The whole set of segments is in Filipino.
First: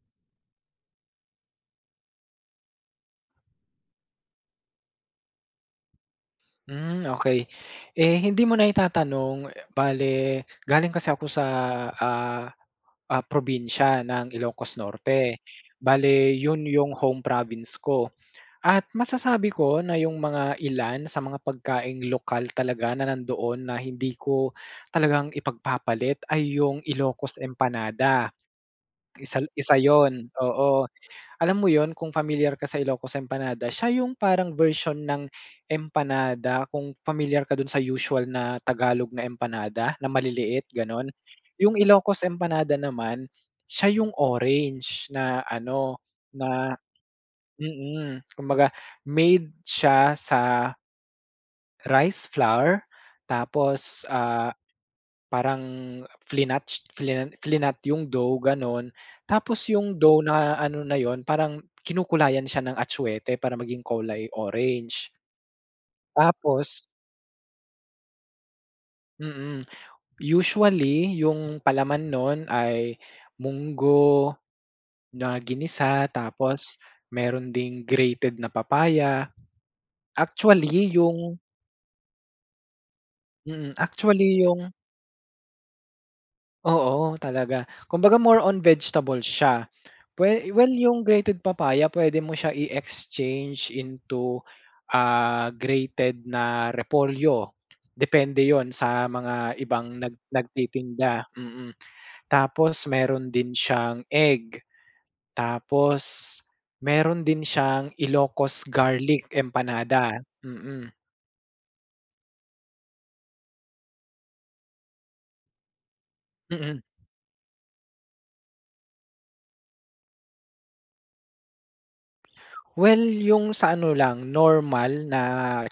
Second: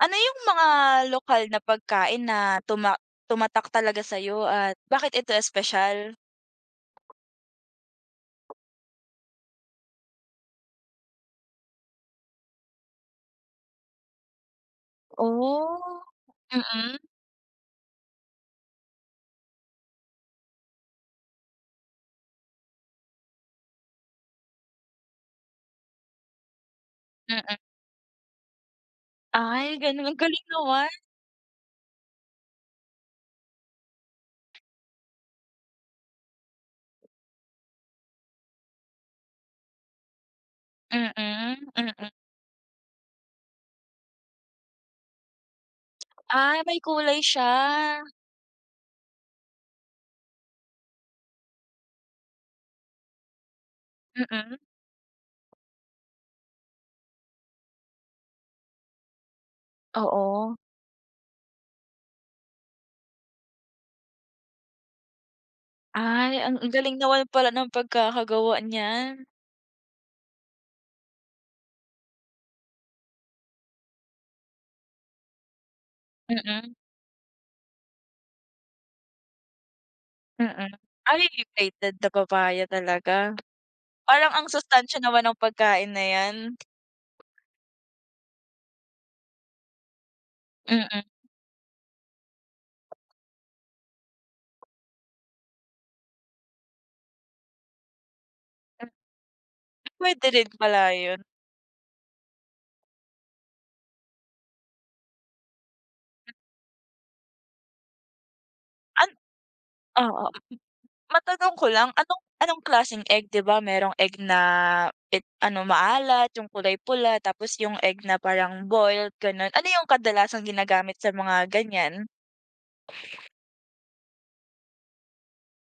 Ano 'yung mga lokal na pagkain na tuma tumatak talaga sa'yo at bakit ito espesyal? Hmm okey. Eh hindi mo na itatanong bale, galing kasi ako sa, ah, ah, probinsya ng Ilocos Norte. Oh, Bale 'yun 'yung mm. home province ko at masasabi ko na 'yung mga ilan sa mga pagkaing lokal talaga na nandoon na hindi ko talagang ipagpapalit ay 'yung Ilocos Mm. empanada. Isa Ay isa gano'n, ang 'yun, galing oo. naman. Alam mo 'yun kung pamilyar ka sa Ilocos empanada, siya 'yung parang version ng empanada kung pamilyar ka dun sa usual na Tagalog na empanada, na maliliit Mm, gano'n. 'Yung mm. Ilocos empanada naman, siya 'yung orange na ano Ah, na may kulay siya. mm, kumbaga made siya sa rice flour tapos, ah, Mm. parang flinat flin flinat 'yung dough gano'n. Tapos 'yung dough na Oo. ano na 'yun, parang kinukulayan siya ng atsuete para maging kulay orange. Ay ang ang Tapos galing naman pala ng pagkakagawa niyan. Mm, usually 'yung palaman nun ay munggo na ginisa Mm. tapos meron ding grated na papaya. Mm, Actually ay 'yung 'yung grated na papaya talaga. Mm, Parang actually ang yung sustansiya naman ng pagkain na 'yan. Oo talaga, kumbaga more on vegetables siya. We well 'yung Mm. grated papaya puwede mo siya i-exchange into, ah, grated na repolyo, depende 'yun sa mga ibang nag Puwede rin pala 'yun. nagtitinda, mm. Tapos meron din siyang egg. Tapos meron din siyang Ilocos An garlic empanada, oo. mm. Matanong ko lang, anong anong klaseng egg? 'Di ba merong egg na it ano maalat, 'yung Mm. kulay pula, tapos 'yung egg na parang boiled ganun. Ano 'yung kadalasang ginagamit sa mga ganiyan? Well 'yung sa ano lang normal na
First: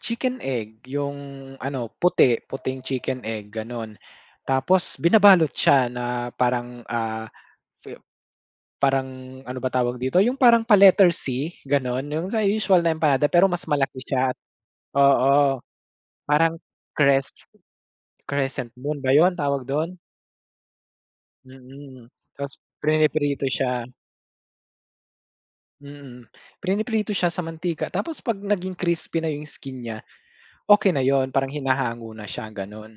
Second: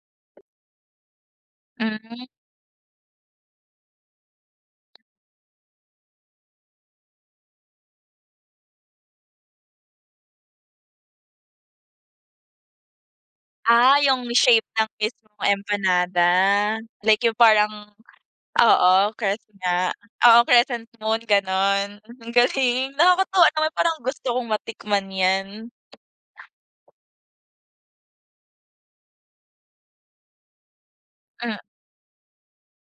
chicken egg, 'yung ano Hmm. puti puting chicken egg gano'n, tapos binabalot siya na parang, ah, fi parang, ano ba tawag dito, 'yung parang pa letter c gano'n 'yung sa usual na empanada pero mas Ah malaki 'yung siya, shape ng mismong oo empanada, parang like 'yung cres parang crescent oo moon ba 'yun crest tawag dun? nga. Oo crescent moon gano'n, Mm, ang ta's galing. priniprito Nakakatuwa naman siya. parang gusto kong matikman 'yan. Mm, piniprito siya sa mantika tapos 'pag naging crispy na 'yung skin niya, okey na 'yun parang Hmm. hinahango na siya gano'n.